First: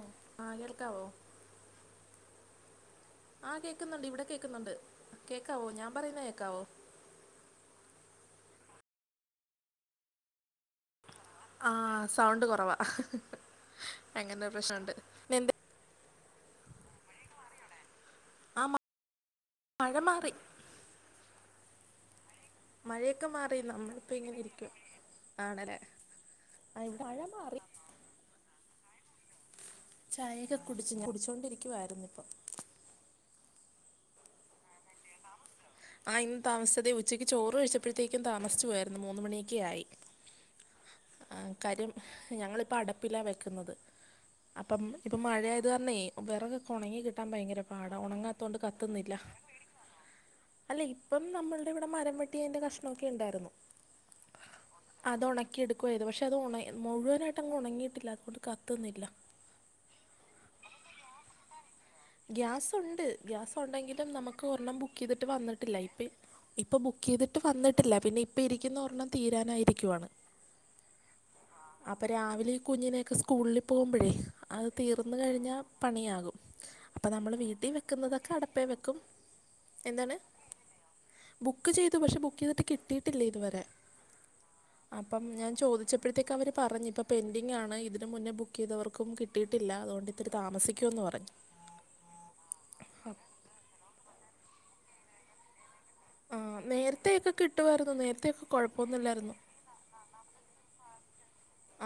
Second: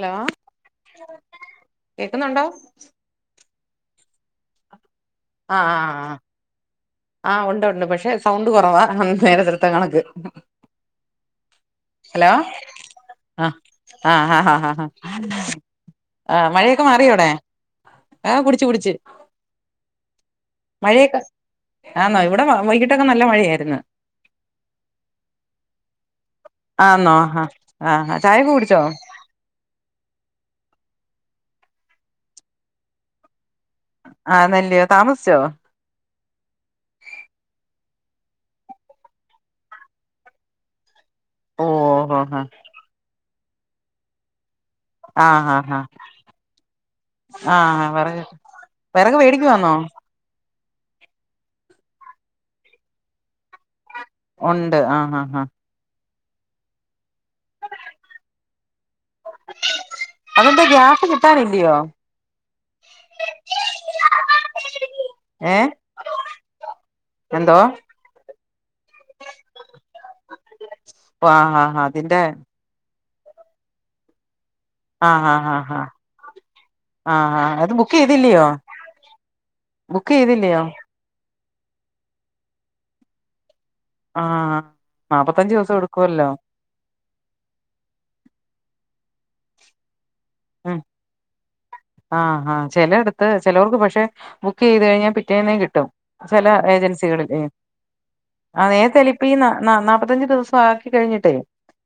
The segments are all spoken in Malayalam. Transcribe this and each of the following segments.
ഓ ആ കേൾക്കാവോ കേക്കുന്നുണ്ടോ ആഹ് കേക്കുന്നുണ്ട് ഇവിടെ കേക്കുന്നുണ്ട് കേക്കാവോ ആഹ ഞാൻ ആ ആ പറയുന്ന കേക്കാവോ ആഹ് ഉണ്ട് ഉണ്ട് പക്ഷെ സൗണ്ട് കുറവാ നേരെത്തെ കണക്ക് ആ ഹലോ സൗണ്ട് കുറവാ ആഹ ആഹ് അങ്ങനെ ഒരു ആ ഹാ ഹാ പ്രശ്നമുണ്ട് എന്ത് ആ് മഴയൊക്കെ മാറിയോടെ ആ കുടിച്ചു കുടിച്ച് മഴ മാറി മഴയൊക്കെ ആന്നോ ഇവിടെ വൈകിട്ടൊക്കെ നല്ല മഴയായിരുന്നു അപ്പൊ ഇങ്ങനെ ഇരിക്കും ആണല്ലേ ആ ഇവിടെ ആന്നോ മഴ ആഹാ മാറി ആ ചായ കുടിച്ചോ ചായയൊക്കെ കുടിച്ച് കുടിച്ചൊണ്ടിരിക്കുവായിരുന്നിപ്പം ആഹ് ന്ന ല്ലിയോ താമസിച്ചോ ആ ഇന്ന് താമസിച്ചതേ ഉച്ചയ്ക്ക് ചോറ് കഴിച്ചപ്പോഴത്തേക്കും താമസിച്ച് പോയിരുന്നു മൂന്ന് മണിയൊക്കെ ആയി കാര്യം ഓഹ് ആഹ് ഞങ്ങളിപ്പോൾ അടപ്പിലാണ് വെക്കുന്നത് അപ്പം ഇപ്പൊ മഴ ആഹ് ആയത് ആഹ് കാരണമെ വിറകൊക്കെ ഉണങ്ങി കിട്ടാൻ ഭയങ്കര പാട ഉണങ്ങാത്ത കൊണ്ട് കത്തുന്നില്ല ക് മേടിക്കു വാന്നോ അല്ല ഇപ്പം നമ്മളുടെ ഇവിടെ മരം വെട്ടിയതിന്റെ കഷ്ണംമൊക്കെ ഉണ്ടായിരുന്നു ഉണ്ട് ആഹ് അത് ആഹ് ആഹ് ഉണക്കി എടുക്ക കുവയത് പക്ഷേ അത് ഉണങ്ങി മുഴുവനായിട്ട അങ് ഉണങ്ങിയിട്ടില്ല അതുകൊണ്ട് കത്തുന്നില്ല അതെന്തെ ഗ്യാസ് കിട്ടാനില്ലയോ ഗ്യാസ് ഉണ്ട് ഗ്യാസ് ഉണ്ടെങ്കിലും നമുക്ക് ഒർണ്ണം ബുക്ക് ചെയ്തിട്ട് ഏഹ് വന്നിട്ടില്ല ഇപ്പ ഇപ്പം ബുക്ക് ചെയ്തിട്ട് എന്തോ വന്നിട്ടില്ല പിന്നെ ഇപ്പം ഇരിക്കുന്ന ഒരെണ്ണം തീരാനായിരിക്കുവാണ് ആ ആാഹാ അപ്പം അതിന്റെ രാവിലെ ഈ കുഞ്ഞിനെയൊക്കെ സ്കൂളിൽ പോകുമ്പോഴേ അത് തീർന്ന ആഹ് ആഹ് കഴിഞ്ഞാൽ ആഹ് ആഹ് പണിയാകും അപ്പൊ നമ്മൾ ആഹ് ആഹ് വീട്ടിൽ അത് ബുക്ക് വെക്കുന്നതൊക്കെ ചെയ്തില്ലയോ അടപ്പേ വെക്കും ബുക്ക് എന്താണ് ചെയ്തില്ലയോ ബുക്ക് ചെയ്തു പക്ഷെ ബുക്ക് ചെയ്തിട്ട് കിട്ടിയിട്ടില്ലേ ഇതുവരെ ആഹ് അപ്പം ഞാൻ നാപ്പത്തഞ്ച് ദിവസം എടുക്കുവല്ലോ ചോദിച്ചപ്പോഴത്തേക്ക അവര് പറഞ്ഞ് ഇപ്പ പെൻഡിങ്ങാണ് ഇതിന് മുന്നേ ബുക്ക് ചെയ്തവർക്കും കിട്ടിയിട്ടില്ല അതുകൊണ്ട് ഇത്തിരി ഉം താമസിക്കുന്ന് പറഞ്ഞ് ആഹ് ആഹ ചില എടുത്ത് ചിലവർക്ക് പക്ഷെ ബുക്കീത് കഴിഞ്ഞാ പിറ്റേന്നെ കിട്ടും ആ ചില നേരത്തെയൊക്കെ ഏജൻസികളില് കിട്ടുമായിരുന്നു നേരത്തെയൊക്കെ ആ നേരത്തെലിപ്പ കുഴപ്പമൊന്നുമില്ലായിരുന്നു നാപത്തഞ്ച് ദിവസം ആക്കി കഴിഞ്ഞിട്ടേ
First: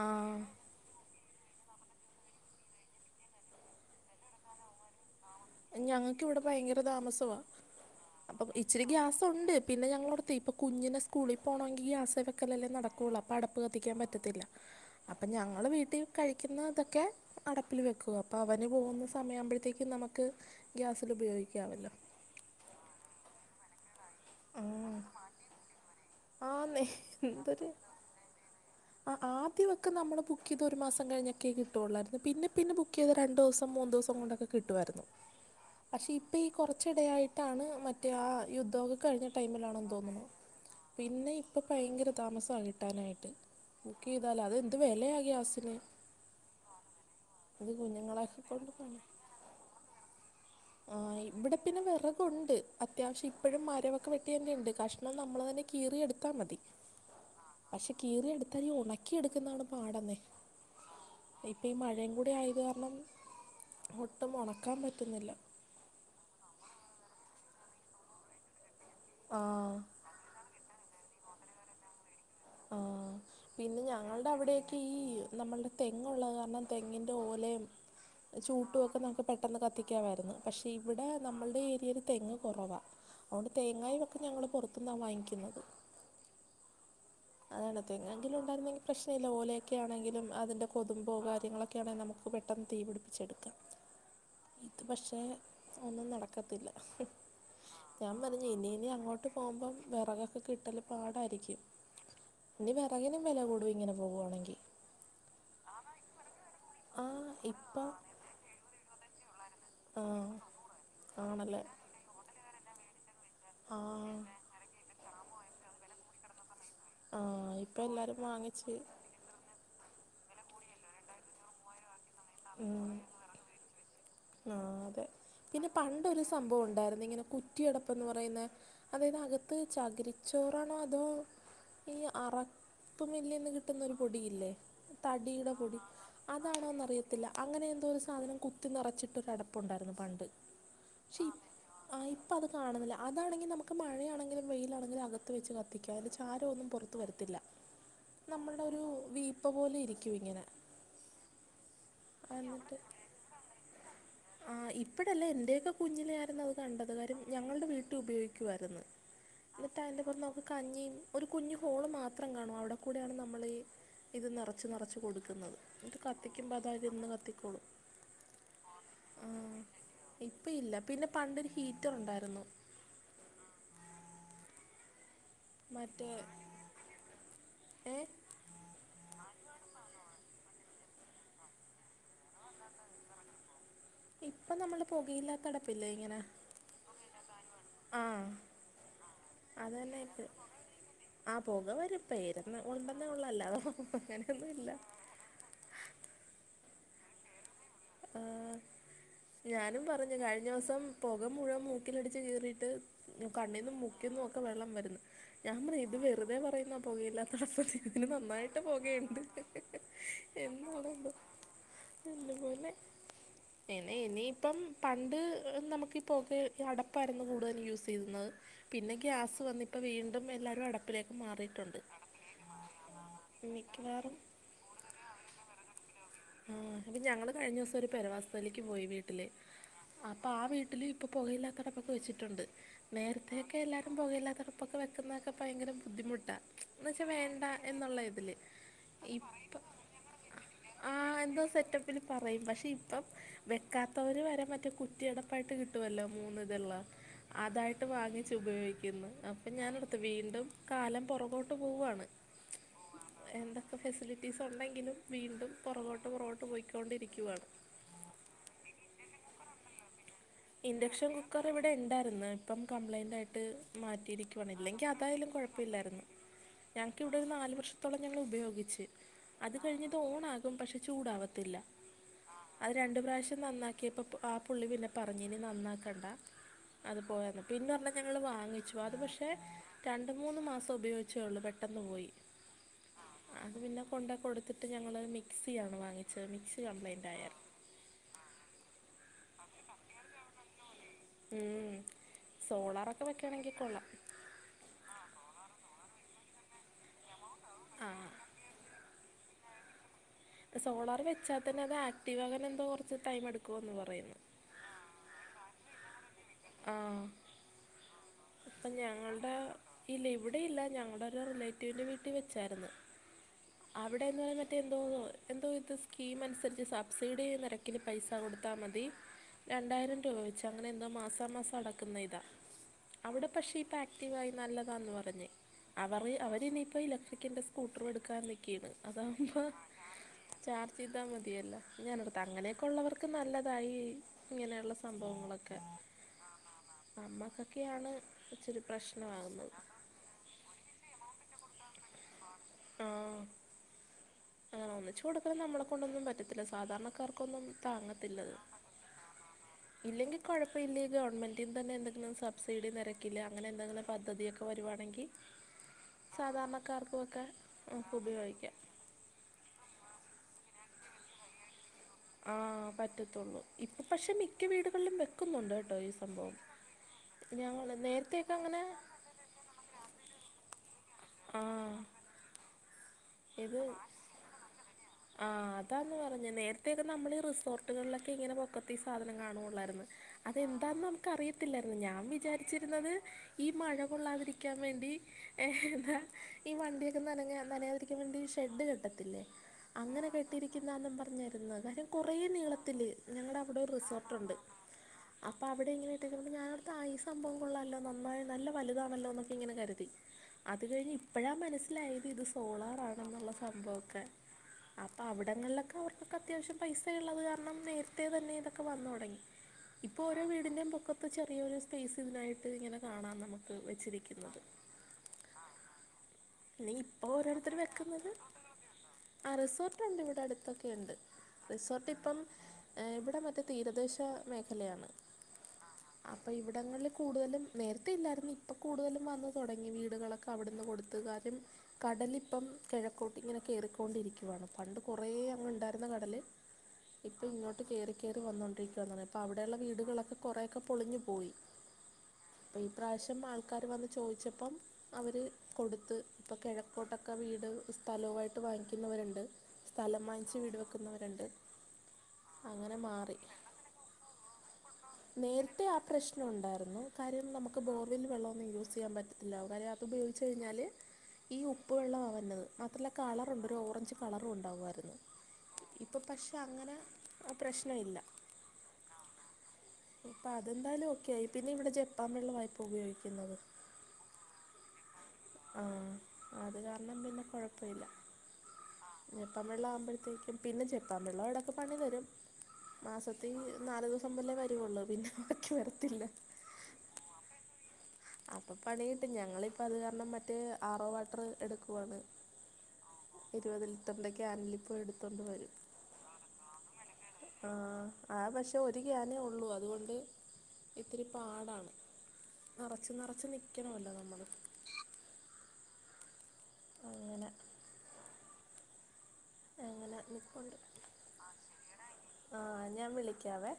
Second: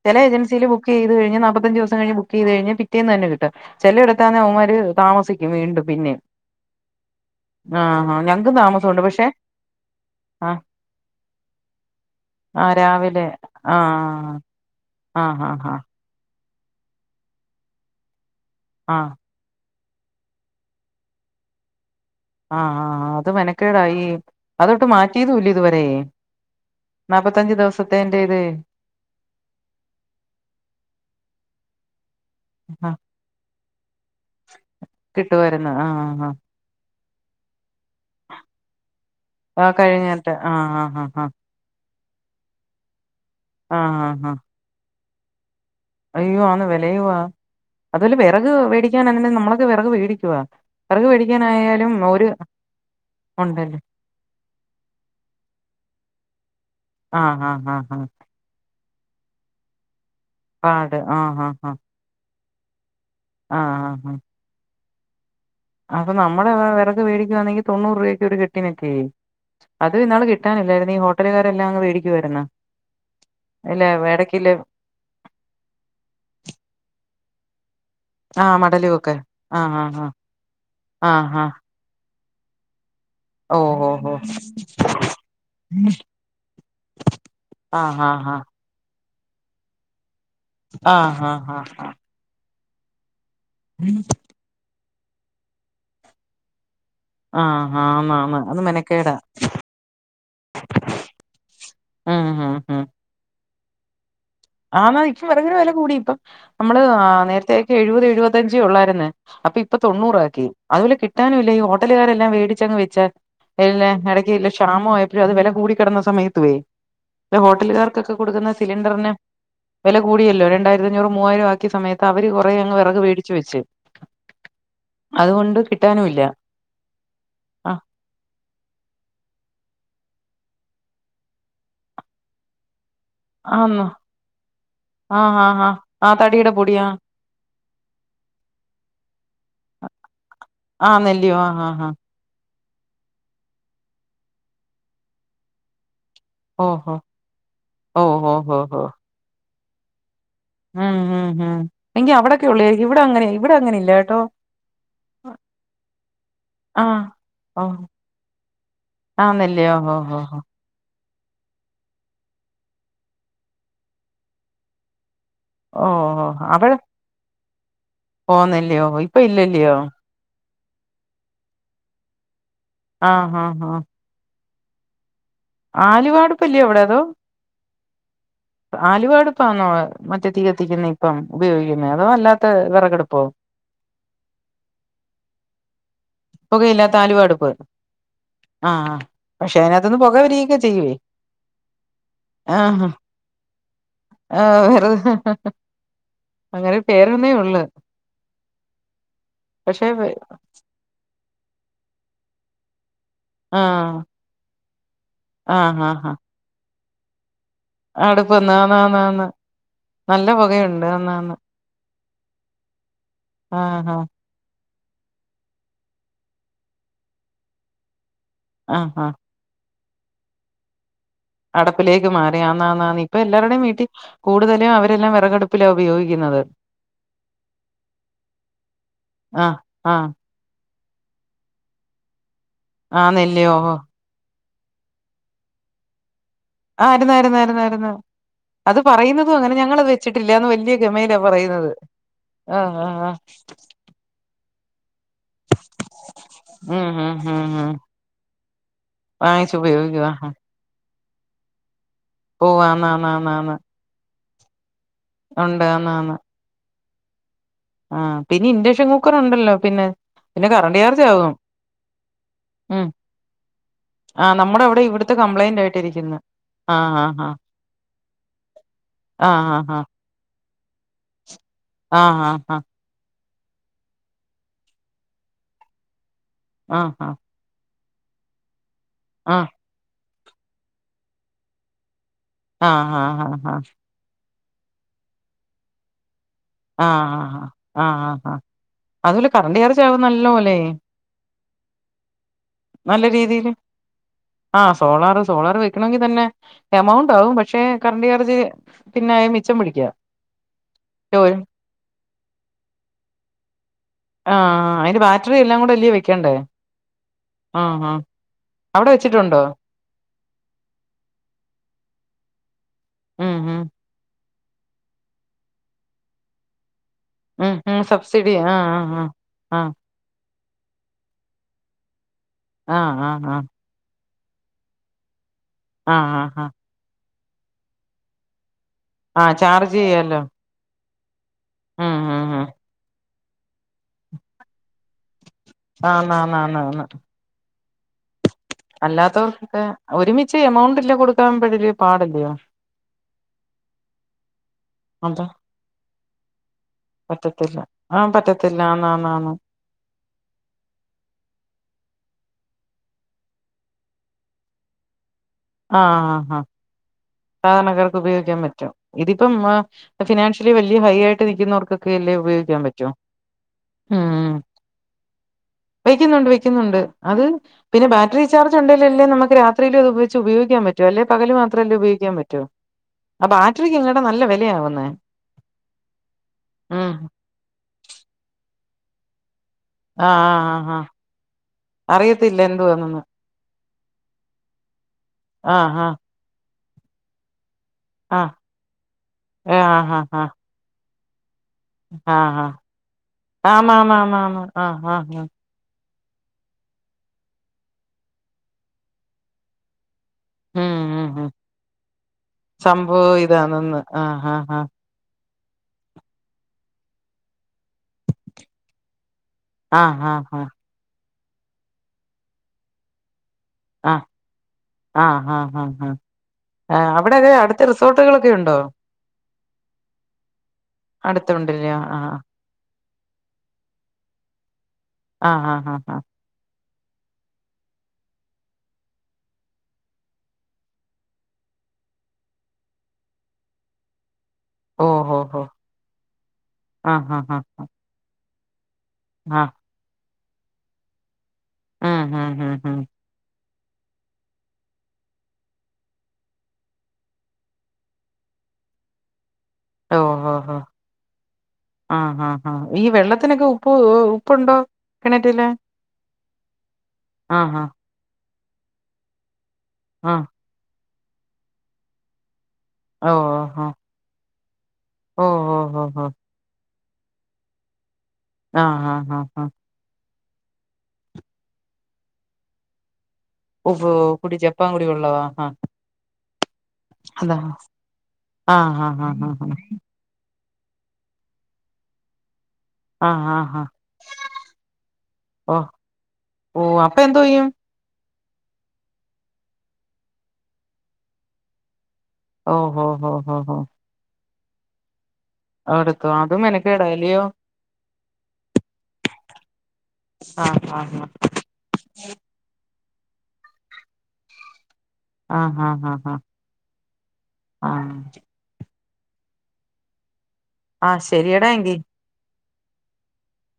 ആ ചില ഏജൻസിൽ ബു ബുക്കീത് കഴിഞ്ഞ് നാപ്പത്തഞ്ച് ദിവസംകഴിഞ് ബുകീത് കഴിഞ്ഞാ പിറ്റേന്നന്നെ കിട്ടും ചിലെടുത്താന്നെ അവൻമാര് താമസിക്കും ഞങ്ങക്കിവിടെ ഭയങ്കര താമസവാ ആ ഹ അപ്പൊ ഇച്ചിരി ഗ്യാസൊണ്ട് പിന്നെ ഞങ്ങളടുത്ത് ഇപ്പ ആഹ് കുഞ്ഞിനെ സ്കൂളില് പോണോങ്കി ഗ്യാസ ക്കലല്ലേ ആഹ് നടക്കൊള്ളൂ രാവിലെ അപ്പം അടപ്പ് കത്തിക്കാൻ ആഹ് പറ്റത്തില്ല അപ്പം ആഹ് ഞങ്ങൾ ആഹ് ആഹ് വീട്ടി കഴിക്കുന്ന ഇതൊക്കെ അടപ്പിൽ വെക്കുക അപ്പോ അവന് പോകുന്ന ആഹ് സമയ ആവുമ്പോഴത്തേക്കും നമുക്ക് ഗ്യാസിൽ ഉപയോഗിക്കാവല്ലോ ആഹ് ആ് അത് മെനക്കേടായി ആ അതൊട്ട് മാറ്റിയതൂല്ല ഇതുവരെ ആന്നേ നാപ്പത്തഞ്ച് എന്തൊരു ദിവസത്തേൻ്റേത് ആ ആദ്യവൊക്ക നമ്മള് ബുക്കീത് ഒരു മാസം കഴിഞ്ഞൊക്കെ കിട്ടുവയുള്ളായിരുന്നു പിന്നെ പിന്നെ ആഹ് ബുക്കീയ്ത രണ്ടു ദിവസം മൂന്നദിവസം കൊണ്ടൊക്കെ കിട്ടുവായിരുന്നു കിട്ടുവായിരുന്നു പക്ഷേ ആഹ് ഇപ്പ കൊറച്ചിടയായിട്ടാണ് മറ്റേ ആ യുദ്ധ കഴിഞ്ഞ ആഹ് ടൈമിലാണെന്ന് തോന്നുണു കഴിഞ്ഞിട്ട് ആഹ് ആഹ് ആഹ് ആഹ് പിന്നെ ഈ ഇപ്പൊ ഭയങ്കര താമസാ കിട്ടാനായിട്ട് ആഹ് ആഹ് ആഹ് ബുക്കീതയ്താലതെന്തു വിലയാ ഗ്യാസിന് അയ്യോ ആന്ന് വെലയുവാ ഇത് അതുവല കുഞ്ഞുങ്ങളെയൊക്കെ വെറക് കൊണ്ട് പണി വേടിക്കാനാനേങ്കിലേ നമ്മളൊക്കെ വെറക് വേടിക്കുവാ ആ വെറക് ഇവിടെ പിന്നെ വേടിക്കാനയാലും ഒരു വിറകുണ്ട് അത്യാവശ്യം ഇപ്പഴും ഉണ്ടല്ലേ മരവൊക്കെ വെട്ടി യിണ്ട് കഷ്ണം നമ്മള് തന്നെ കീറിയെടുത്താ മതി ആഹ് ആഹ് ആഹ് പക്ഷെ ആഹ് കീറിയെട്ത്ത് അത്തരി ഉണക്കി എടുക്കുന്നതാണ് പാടന്നെ കാട് ആഹ് ഇപ്പ ആഹ് ഈ ആഹ് മഴയും കൂടെ ആയത് കാരണം ആഹ് ആഹ് ആഹ് ഒട്ടും ഒണക്കാൻ പറ്റുന്നില്ല അപ്പൊ നമ്മള് വെറക് വേടിക്കുവാണെങ്കിൽ തൊണ്ണൂറ് രൂവയ്ക്ക് ഒരു കെട്ടിനൊക്കെയേ ആ അതിന്നാള് കെട്ട കിട്ടിനില്ലായിരുന്നു ഈ ഹോട്ടലുകാരെല്ലാം അങ്ങ് വേടിക്കുവായിരുന്നു ആ പിന്നെ ഇല്ല ഞങ്ങളുടെ എടക്കില്ലേ അവിടെയൊക്കെ ഈ നമ്മള്ടെ തെങ്ങുള്ള കാരണം തെങ്ങിൻ്റെ ഓലേം ആഹ് മടലും ചൂട്ടുവൊക്കെ ഒക്കെ നമുക്ക് പെട്ടെന്ന് ആഹ് ആഹ് ആഹ് കത്തിക്കാവായിരുന്നു പക്ഷെ ഇവിടെ ആഹ് ആഹ് നമ്മളുടെ ഏരിയയില് തെങ്ങ് കൊറവാ അതുകൊണ്ട് ഓ ഓ തേങ്ങായും ഓ ഒക്കെ ഞങ്ങള് പൊറത്ത്ന്നാ വാങ്ങിക്കുന്നത് അതാണ് ആഹ് ആഹ് തെങ്ങെങ്കിലും ഉണ്ടായിരുന്നങ്കി പ്രശ്നല്യാ ഓലെയൊക്കെ ആണെങ്കിലും അതിന്റെ കൊതുമ്പോ ആഹ് ആഹ് കാര്യങ്ങളൊക്കെ ആഹ് ആണെ നമുക്ക് നമുക്ക് പെട്ടന്ന് തീ പിടിപ്പിച്ചെടുക്കാം ഇത് പഷേ ഒന്നും നടക്കത്തില്ല ആഹ് ആഹ് ആന്ന് ഞാൻ ആന്ന് പറഞ്ഞെ അത് ഇനി ഇനി മെനക്കേടാ അങ്ങോട്ട് പോമ്പം വെറകക്കെ കിട്ടല് പാടാരിക്കും ഉം ഉം ഇന്നി വെറകിനും വെല കൂടും ഇങ്ങനെ പോവാണെങ്കി ആന്ന് ഇപ്പൊ വെറകിന് വെല കൂടി ഇപ്പം നമ്മള് ആ ആഹ് നേര്ത്ത്യൊക്കെ ഇപ്പം എഴുപത് എഴുപ ത്തഞ്ചെ ഒള്ളാര്ന്ന് അപ്പ ഇപ്പൊ ആ തൊണ്ണൂറാക്കി അതുപോല കിട്ടാനുല്ല ഈ ആണല്ലേ ഹോട്ടല്കാരെല്ലാം വേടിച്ചങ്ങ് വെച്ച ആ ഇല്ല എടക്കില്ല ക്ഷാമൊവായപ്പഴും അത് വെല കൂടിക്കെടന്ന സമയത്തുവേ ആ ഇപ്പം ഹോട്ടല്കാർക്കൊക്കെ എല്ലാവരും കൊടുക്കുന്ന വാങ്ങിച്ച് സിലിണ്ടർന് വെല കൂടിയല്ലോ രണ്ടായിരത്തിഞ്ഞൂറ് മൂവായിരം ആക്കിയ സമയത്ത് അവര് കൊറേ അങ്ങ് വെറക് വേടിച്ച് വെച്ച് ആഹ് അതെ അതുകൊണ്ട് പിന്നെ കിട്ടാനും ഇല്ല പണ്ടൊരു സംഭവം ഒണ്ടാര്ന്ന് ഇങ്ങനെ കു ആഹ് കുറ്റിയടപ്പ് എന്ന് പറയുന്നെ അതായ്ത് അകത്ത് ചകരിച്ചോറാണോ അതോ ഈ അറ ത്തു മില്ലിന്ന് ആന്നോ കിട്ടുന്നൊരു പൊടിയില്ലേ ആഹ് തടീടെ ആഹ് ആഹ് പൊടി ആഹ് തടിയുടെ പൊടിയാ അതാണോന്ന്റിയ അങ്ങനെ എന്തോ ഒരു സാധനം കുത്തി നറച്ചിട്ടൊരു അടപ്പൊണ്ടാര്ന്നു പണ്ട് ആന്നല്ല്യോ ആഹ് ആഹ് ആഹ് ഇപ്പത് കാണുന്നില്ല അതാണെങ്കി നമുക്ക് മഴയാണെങ്കിലും വെയിലാണെങ്കിലും അക വെച്ച് കത്തിക്ക അയ്ന്റെ ചാരം ഒന്നും ഓഹോ പൊറത്ത് വരത്തില്ല ഓ ഹോ ഹോ നമ്മുടെ ഹോ ഒരു വീ പ്പ പോലെയിരിക്കും ഇങ്ങന ഉം ഉം ഉം എങ്കി അവിടെക്കെള്ളു ആരിക്കും ഇവടെ അങ്ങനെ ഇവടെ അങ്ങനില്ല കേട്ടോ ആ ഇപ്പഴല്ല എന്റെയക്ക കുഞ്ഞിലെയാര്ന്നു അത് ആ കണ്ടത് കാര്യം ഓ ഞങ്ങൾടെ വീട്ടീ ഉപയോഗിക്കുവാരുന്നു ആന്നല്ലയോ എന്നിട്ട് ഓ അയിന്റെ ഓ പൊറത്ത്ന്ന് നമുക്ക് കഞ്ഞീം ഒരു കുഞ്ഞു ഹോള് മാത്രം കാണും അവിടെക്കൂടെയാണ് നമ്മളീ ഇത് നെറച്ച് നെറച്ച് കൊടുക്കുന്നത് ന്നിട്ട് കത്തിക്കുമ്പോ അതാതിന്ന് കത്തിക്കോളും പോന്നില്യോ ഇപ്പൊ ഇല്ലല്യോ ഇപ്പയില്ല പിന്നെ പണ്ടൊരു ഹീറ്ററുണ്ടാര്ന്നു ആഹ് ഹ ഹ മറ്റെ ആലുവാടുപ്പല്ലയോ ഏഹ് ആലുവടുപ്പാന്നോ മറ്റേ തീ കത്തിക്കുന്നെ ഇപ്പം ഉപയോഗിക്കുന്നേ അതോ അല്ലാത്ത വെറകടുപ്പോ ഇപ്പൊ നമ്മള് പൊകയില്ലാത്തടപ്പില്ലേ ഇങ്ങന പൊകയില്ലാത്ത ആലുവാടുപ്പ് ആ പക്ഷെ അത് അതിനാത്ത്ന്ന് തന്നെ പൊക ഇപ്പം വരീക്ക ചെയ്യുല്ലേ ആ പൊക വെരും പേരൊന്നു ഉണ്ടെന്നേള്ളു അല്ലാതെ ആ അങ്ങനെയൊന്നുല്ല വെറുതെ അങ്ങനെ പേരന്നേയൊള്ള് ഹ് ഞാനും പക്ഷെ പറഞ്ഞ് കഴിഞ്ഞോസം പൊക മുഴുവൻ മൂക്കിലടിച്ച് കേറീട്ടു കണ്ണീന്നും ആ മൂക്കീന്നൊക്ക വെള്ളം വരുന്നു ഞാൻ ആഹ് പറഞ്ഞ് ഇത് ആഹ് ആഹ് വെറുതെ പറയുന്ന പൊകയില്ലാത്തടുപ്പത്തി അതിന് അടുപ്പ് നന്നായിട്ട് പൊകയിണ്ട് ആന്നാന്നാന്ന് നല്ല പുകയുണ്ട് എന്താണെന്തോ ആന്നാന്ന് ഇന്നുപോലെ ആഹ് ഇനി ആഹ് ഇനി ഇപ്പം പണ്ട് നമുക്കിപ്പൊക്കെ അടപ്പായിരുന്നു കൂടുതൽ യൂസൈയ്യുന്നത് പിന്നെ ആഹ് ആഹ് ഗ്യാസ് വന്ന് ഇപ്പം വീണ്ടും എല്ലാരും അടപ്പിലേക്ക് മാറി അടപ്പിലേക്ക് മാറി ആന്നാന്നാന്ന് ഇപ്പൊ എല്ലാവരുടെയും വീട്ടിൽ മിക്കവാറും കൂടുതലും അവരെല്ലാം വെറകടുപ്പിലാ ഉപയോഗിക്കുന്നത് ആഹ് അപ്പ ഞങ്ങള് കഴിഞ്ഞോസം ഒരു പെരവാസത്തിലേക്ക് പോയി വീട്ടില് ആഹ് പ്പാ വീട്ടില് ഇപ്പൊ പൊകയില്ലാത്തടുപ്പൊക്കെ വെച്ചിട്ടുണ്ട് ആന്നല്ലയോ നേരത്തെയൊക്കെ എല്ലാരും പൊകയില്ലാത്തടു പ്പൊക്ക വെക്കുന്നൊക്ക ഭയങ്കര ബുദ്ധിമുട്ടാ എന്ന് വെച്ചാ വേണ്ട ആയിരുന്നായിരുന്നായിരുന്നായിരുന്ന് എന്നുള്ള ഇതില് അത് പറയുന്നതും അങ്ങനെ ഞങ്ങളത് വെച്ചിട്ടില്ലാന്ന് വലൃ ആഹ് എന്തോ സെറ്റപ്പില് പറയും പക്ഷെ ആഹ് ആഹ് ഇപ്പം ആഹ് വെ വെക്കാത്തവര് വരെ മറ്റേ കുറ്റിയടുപ്പായിട്ട് കിട്ടുവല്ലോ മൂന്ന് തൊള്ള ഉം ഉം ഉം ഉം അതായിട്ട് വാങ്ങിച്ച് ഉപയോഗിക്കുന്നു അപ്പൊ വാങ്ങിച്ചു ഞാൻ എടുത്തു ഉപയോഗിക്കുവാ വീണ്ടും കാലം പൊറകോട്ട് പോവാണ് ഓ ആന്നാ ന്നാ ന്നാണ് ഇപ്പോ ഫെസിലിറ്റീസ് ഒണ്ടെങ്കിലും വീണ്ടും പൊറകോട്ട് ആന്നാന്ന് പൊറകോട്ട് പോയിക്കൊണ്ടിരിക്കുവാണ് ആഹ് പിന്നെ ഇൻഡക്ഷൻ കുക്കറുണ്ടല്ലോ പിന്ന ഇൻഡക്ഷൻ കുക്കർ ഇവിടെ ഇണ്ടായിരുന്നു ഇപ്പം ഉം കംപ്ലയിന്റ് ആയിട്ട് മാ ആഹ് മാറ്റിയിരിക്കുവാണ് നമ്മുടെ അവിടെ ഇല്ലെങ്കി ഇവിടുത്തെ അതായാലും കംപ്ലൈന്റ് കൊഴപ്പില്ലാരുന്നു ആയിട്ടിരിക്കുന്നു ആഹ് ഞങ്ങക്ക് ഇവിടൊരു നാല് വർഷത്തോളം ഞങ്ങൾ ഉപയോഗിച്ച് ആഹ് അത് ആഹ് കഴിഞ്ഞിത് ഓൺ ആ കും പക്ഷെ ചൂടാവതില്ല ആഹ് ഹ ഹാ രണ്ടു പ്രാവശ്യം നന്നാക്കിയപ്പോ ആ പുള്ളി പിന്നെ പറഞ്ഞ് ഇനി നന്നാക്കണ്ടാ അതു ആഹ് പോയന്ന് പിന്നെ ഒരെണ്ണം ഞങ്ങള് വാങ്ങിച്ചു അത് പക്ഷേ ആഹ് രണ്ടു മൂന്ന് മാസം ഉപയോഗിച്ചൊള്ളു പെട്ടന്ന് പോയി ആഹ് ഹാ ഹാ ഹാ അത് പിന്നെ കൊണ്ട കൊടുത്തിട്ട് ഞങ്ങള് മിക്സിയാണ് വാങ്ങിച്ചത് മിക്സി കംപ്ലൈൻ്റ് ആഹ് ആയായിരുന്നു ആ ആഹ് ഹാ അതു പോലെ കറണ്ട് ചാർജാവും നല്ല പോലെ ഉം സോളാറൊക്കെ നല്ല രീതിയില് വെക്കാണെങ്കി കൊള്ളാം ആഹ് സോളാറ് സോളാർ വെക്കണോങ്കി തന്നെ എമൗണ്ട് ആവും പക്ഷെ ആ കറന്റ് ചാർജ് പിന്നെ അത് മിച്ചം പിടിക്കാ സോളാർ വെച്ചാ തന്നെ അത് ആക്റ്റീവ് ആകാൻ എന്തോ കൊറച്ച് ടൈം എടുക്കൂന്ന് പറയ്യ്ന്ന് ആഹ് അയിന്റെ ബാറ്ററി എല്ലാം കൂടല്ലേ വെക്കണ്ടേ ആഹ് ആഹ് അപ്പൊ അവിടെ ഞങ്ങളുടെ വെച്ചിട്ടുണ്ടോ ഇല്ല ഇവിടെ ഇല്ല ഞങ്ങടെ ഒരു റിലേറ്റീവിന്റെ വീട്ടി വെച്ചാരുന്നു ഉം ഉം അവിടേന്ന് പറഞ്ഞ മറ്റേ എന്തോന്നോ എന്തോ ഇത് സ്കീം അനുസരിച്ച് സാ സബ്സിഡി ഉം ഉം നിരക്കിന് പൈസ സബ്സിഡി കൊടുത്താ മതി ആഹ് ആഹ് ആഹ് രണ്ടായിരം രൂപ വെ വെച്ച് അങ്ങനെ എന്തോ മാസാ മാസം അടക്കുന്ന ഇതാ ആഹ് അവിടെ ആഹ് പക്ഷെ ഇപ്പ ആക്റ്റീവായി നല്ലതാന്ന് പറഞ്ഞ് അവർ ആഹ് ആഹ് അവര് ആഹ് ഇനിപ്പോ ഇലക് അപ്പൊക്കിന്റെ സ്കൂട്ടർ എടുക്കാൻ നിക്കെയാണ് ആഹ് അതാവുമ്പോ ചാർജ് ചെയ്യാലോ ചാർജ് ചെയ്താൽ മതിയല്ലോ ഉം ഉം [unintelligible] ഉം അങ്ങനെ ഒക്കെ ഉള്ളവർക്ക് നല്ലതാ ഈ ഇങ്ങനെയുള്ള സംഭവങ്ങളൊ ആന്ന് ആന്ന് ആന്ന് ആന്ന് ക്കെയാണ് ഇച്ചിരി പ്രശ്നമാകുന്നത്. അല്ലാത്തവർക്കൊക്കെ ഒരുമിച്ച് എമൗണ്ട് ഇല്ല കൊടുക്കാൻ പെടലിയ പാടല്ലിയോ? ആഹ് ആഹ് ഒന്നിച്ച് അത് കൊടുക്കാൻ നമ്മളെകൊണ്ടൊന്നും പറ്റത്തില്ല. സാധാരണ ക്കാർക്കൊന്നും താങ്ങത്തില്ലത്. ആന്ന് ആന്ന് ആന്ന് ഇല്ലെങ്കിൽ കുഴപ്പയില്ലി ഈ ഗവണ്മെന്റീന്നു തന്നെ എന്തെങ്കിലും സബ്‌സിടി നിരക്കില് അങ്ങനെ എന്തെങ്കിലും പദ്ധതി വരൂവാണെങ്കി ആഹ് ആഹ് ആഹ് നമുക്ക് സാധാരണക്കാർക്ക് ഉപയോഗിക്കാൻ ഉപയോഗിക്കാം പറ്റും ഇതിപ്പം ആഹ് ഫിനാൻഷ്യലി വലിയ ഹൈ ആയിട്ട് നിൽക്കുന്നവർക്ക് ക്കെയല്ലേ ആ ഉപയോഗിക്കാൻ പറ്റു പറ്റത്തുള്ളൂ ഇപ്പം പക്ഷെ മ്ഹ് മിക്ക വീടുകളിലും വെക്കുന്നുണ്ട് കേട്ടോ ഈ വെക്കുന്നുണ്ട് സംഭവം വെക്കുന്നുണ്ട്. അത് ഞങ്ങൾ പിന്നെ ബാറ്ററി നേരത്തെയൊക്കെ ചാർജ് അങ്ങനെ ഉണ്ടേലല്ലേ നമുക്ക് രാത്രി ത്രിലും അത് വെച്ച് ഉപയോഗിക്കാൻ പറ്റു അല്ലെ പകല് ആ മാത്രമല്ലേ ഉപയോഗിക്കാൻ പറ്റു ആ ബാറ്ററി ഇത് ക്ക് നല്ല വില ആവുന്നേ ആഹ് അതാന്ന് പറഞ്ഞ് നേരത്തെൊക്കെ നമ്മൾ ഈ റിസോർട്ടുകളിലൊക്കെ ഇങ്ങനെ പൊക്കത്തി സാധനം കാണുവൊള്ളായിരുന്നു ആ ആ ആ ആ അതെന്താെന്ന് നമുക്ക് അറിയത്തില്ലായിരുന്നു ഞാൻ അറിയത്തില്ല വിചാരിച്ചിരുന്നത് എന്തുവാന്നൊന്നും ഈ മഴ കൊള്ളാതിരിക്കാൻ വേണ്ടി ആ ആ എന്താ ഈ വണ്ടിയൊക്കെ നനഞ്ഞാ നന തിരിക്കാൻ ആ വേണ്ടി ഷെ്ഡ് കെട്ടത്തില്ലേ ആ ആ അങ്ങനെ ആ കെട്ടിരിക്കുന്നാന്നും പറഞ്ഞാ ഇരുന്നത് എരം കുറേ ആ ആ നീളത്തിൽ ഞങ്ങളുടെ അവിടെ ഒരു ആമാമാമാ റിസോർട്ടുണ്ട് ആഹ് ആഹ് ആഹ് അ അപ്പോ അവിടെങ്ങനെയിട്ടേക്കന്നത് ഞാൻ അടുത്തെ ആ ഈ സംഭവം കൊള്ളാല്ലോ നന്നായി നല്ലവലുതാണല്ലോന്നൊക്കെ ഇങ്ങനെ കരുതി. [inaudible] അത് കഴിഞ്ഞ് ഉം ഉം ഇപ്പഴാ മനസ്സിലായത് ഇത് സംഭവം സോളാറാണെന്നുള്ള ഇതാണെന്ന് സംഭവൊക്കെ. ആഹ് ഹാ അപ്പം അവിങ്ങളിലൊക്കെ അവർക്കൊക്കെ അത്യാവശ്യം പൈസ ഉള്ളത് കാരണം നേര ത്തെ തന്നെ ഇതൊക്കെ വന്നു തുടങ്ങി ഇപ്പോ ആഹ് ഓരോ ആഹ് വീടിന്റെയും പൊക്ക ഇപ്പ ചെറിയൊരു സ്പേസ് ഇതിനായിട്ട് ഇങ്ങനെ കാണാം നമുക്ക് ആഹ് വെച്ചിരിക്കുന്നത് ആഹ് ഹ ഹ ഹ ഇനി ആ ഇപ്പോൾ അവിടൊരൂ ഓരോരുത്തർ അടുത്ത് വെക്കുന്നത് റിസോർട്ടുകളൊക്കെ ഉണ്ടോ? ആ റിസോർട്ടുണ്ട് ഇവിടെ അടുത്തൊക്കെ ഉണ്ട് അടുത്തുണ്ടല്ലയോ റിസോർട്ട് ആഹ് ഇപ്പം ഏഹ് ഇവിടെ മറ്റേ തീരദേശ മേഖലയാണ്. ആഹ് ഹ ഹ ഹ അപ്പോം ഇവിടങ്ങളിൽ കൂടുതലും നേരത്തെല്ലായിരുന്നു ഇപ്പം കൂടുതലും വന്ന് തുടങ്ങി വീടുകളൊക്കെ അവിടുന്ന് കൊടുത്തുക ൽ കടലിപ്പം കിഴക്കോട്ട് ഇങ്ങനെ കേറിക്കൊണ്ടിരിക്കുവാണ് പണ്ട് കുറേ ഓഹോ ഹോ അങ്ങ് ഉണ്ടായിരുന്ന കടല് ആഹ് ഇപ്പൊ ആഹ് ആഹ് ഇങ്ങോട്ട് കേറി കേറി വന്നോൊണ്ടിരിക്കുവാന്ന്പ അപ്പോ ആഹ് അവിടെയുള്ള വീടുകളൊക്കെ കുറെയൊക്കെ പൊളിഞ്ഞു പോയി. ഉം ഉം ഉം ഈ ഉം പ്രാവശ്യം പം ആൾക്കാർ വന്ന് ചോദിച്ചപ്പം അവര് കൊടുത്ത്. ഇപ്പോൾ കിഴക്കോട്ടൊക്കെ വീട് സ്ഥലവുമായിട്ട് വാങ്ങിക്കുന്നവരുണ്ട് സ്ഥലം ഓഹോ വാങ്ങിച്ച് വീട് ഹോ വെക്കുന്നവരുണ്ട് ആഹ് ഹ ഹ അങ്ങനെ ഈ മാറി വെള്ളത്തിനൊക്കെ ഉപ്പ് ഉപ്പുണ്ടോ? കിണറ്റില് നേരത്തെ ആ പ്രശ്നം ഉണ്ടാരുന്നു കാര്യം ആഹ് നമുക്ക് ആഹ് ബോ കൂടുൽ വെള്ളമൊന്നും യൂസ് ചെയ്യൻ പറ്റത്തില്ല കര്യം അത് ഉപയോഗിച്ച് ആഹ് കഴിഞ്ഞാല് ഈ ഉപ്പ് വെള്ളമാ വന്നത് മാത്രമല്ല കളറുണ്ട് ഒരു ഓഹ് ഓഹ് ഓറഞ്ച് കളറും ഉണ്ടാവുമായിരുന്നു. ഓഹ് ഓഹ് ഇപ്പൊ ഓഹ് ഓഹ് പക്ഷെ അങ്ങനെ ആ പ്രശ്ന ഇല്ല. ആഹ് ഹാ ഹാ ഹാ. അപ്പം അതെന്തായാലും ഓക്കെ ആയി. പിന്നെ ഇവിടെ ജപ്പാൻ വെള്ള ഇപ്പൊ ഉപയോഗിക്കുന്നത്. ഓഹോ കുടി ജെപ്പാങ്കുടി വെള്ളവാ ആഹ് ആ അത് കാരണം പിന്നെ അതാ. കുഴപ്പമില്ല ആഹ്, ഹ, ഹ, ഹ, ആഹ് തേയ്ക്കും. പിന്നേ [unintelligible] വ്ടെ ഒക്കെ പണി വരും. ആഹ് മാസത്തി ആഹ് ആഹ് നാല് ദിവസം മുന്നേ വരും. ള്ളൂ. പിന്നെ, ബാക്കി വരത്തില്ല. ഓഹ്! അപ്പൊ എന്തോ യ്യും? അപ്പൊ പണികിട്ടും. ഞങ്ങളിപ്പോ അത് കാരണം മറ്റേ, ആറോ വാട്ടർ എടുക്കുവാണ്. ഓഹോ, ഹോ, ഹോ, ഹോ. [unintelligible] ക്യാൻല് പോയെടുത്തോണ്ട് വരും. അവിടുക്കോ? അത് മെനക്കേടാ ല്ലയോ? ആഹ്. ആ പഷേ, ഒരു ക്യാനേ ഉള്ളൂ. അതുകൊണ്ട് ആഹ് ആഹ് ഇത്തിരി പാടാണ്. [inaudible] നറച്ച്, നറച്ച് നിക്കണവല്ലോ നമ്മള്. ആഹ്, ഹാ, ഹാ, ഹാ അങ്ങനെ ആഹ് അങ്ങനെ നിക്കൊണ്ട് ആഹ്, ശെരിയടാ എങ്കി. ആഹ് ഞാൻ വിളിക്കാവേ!.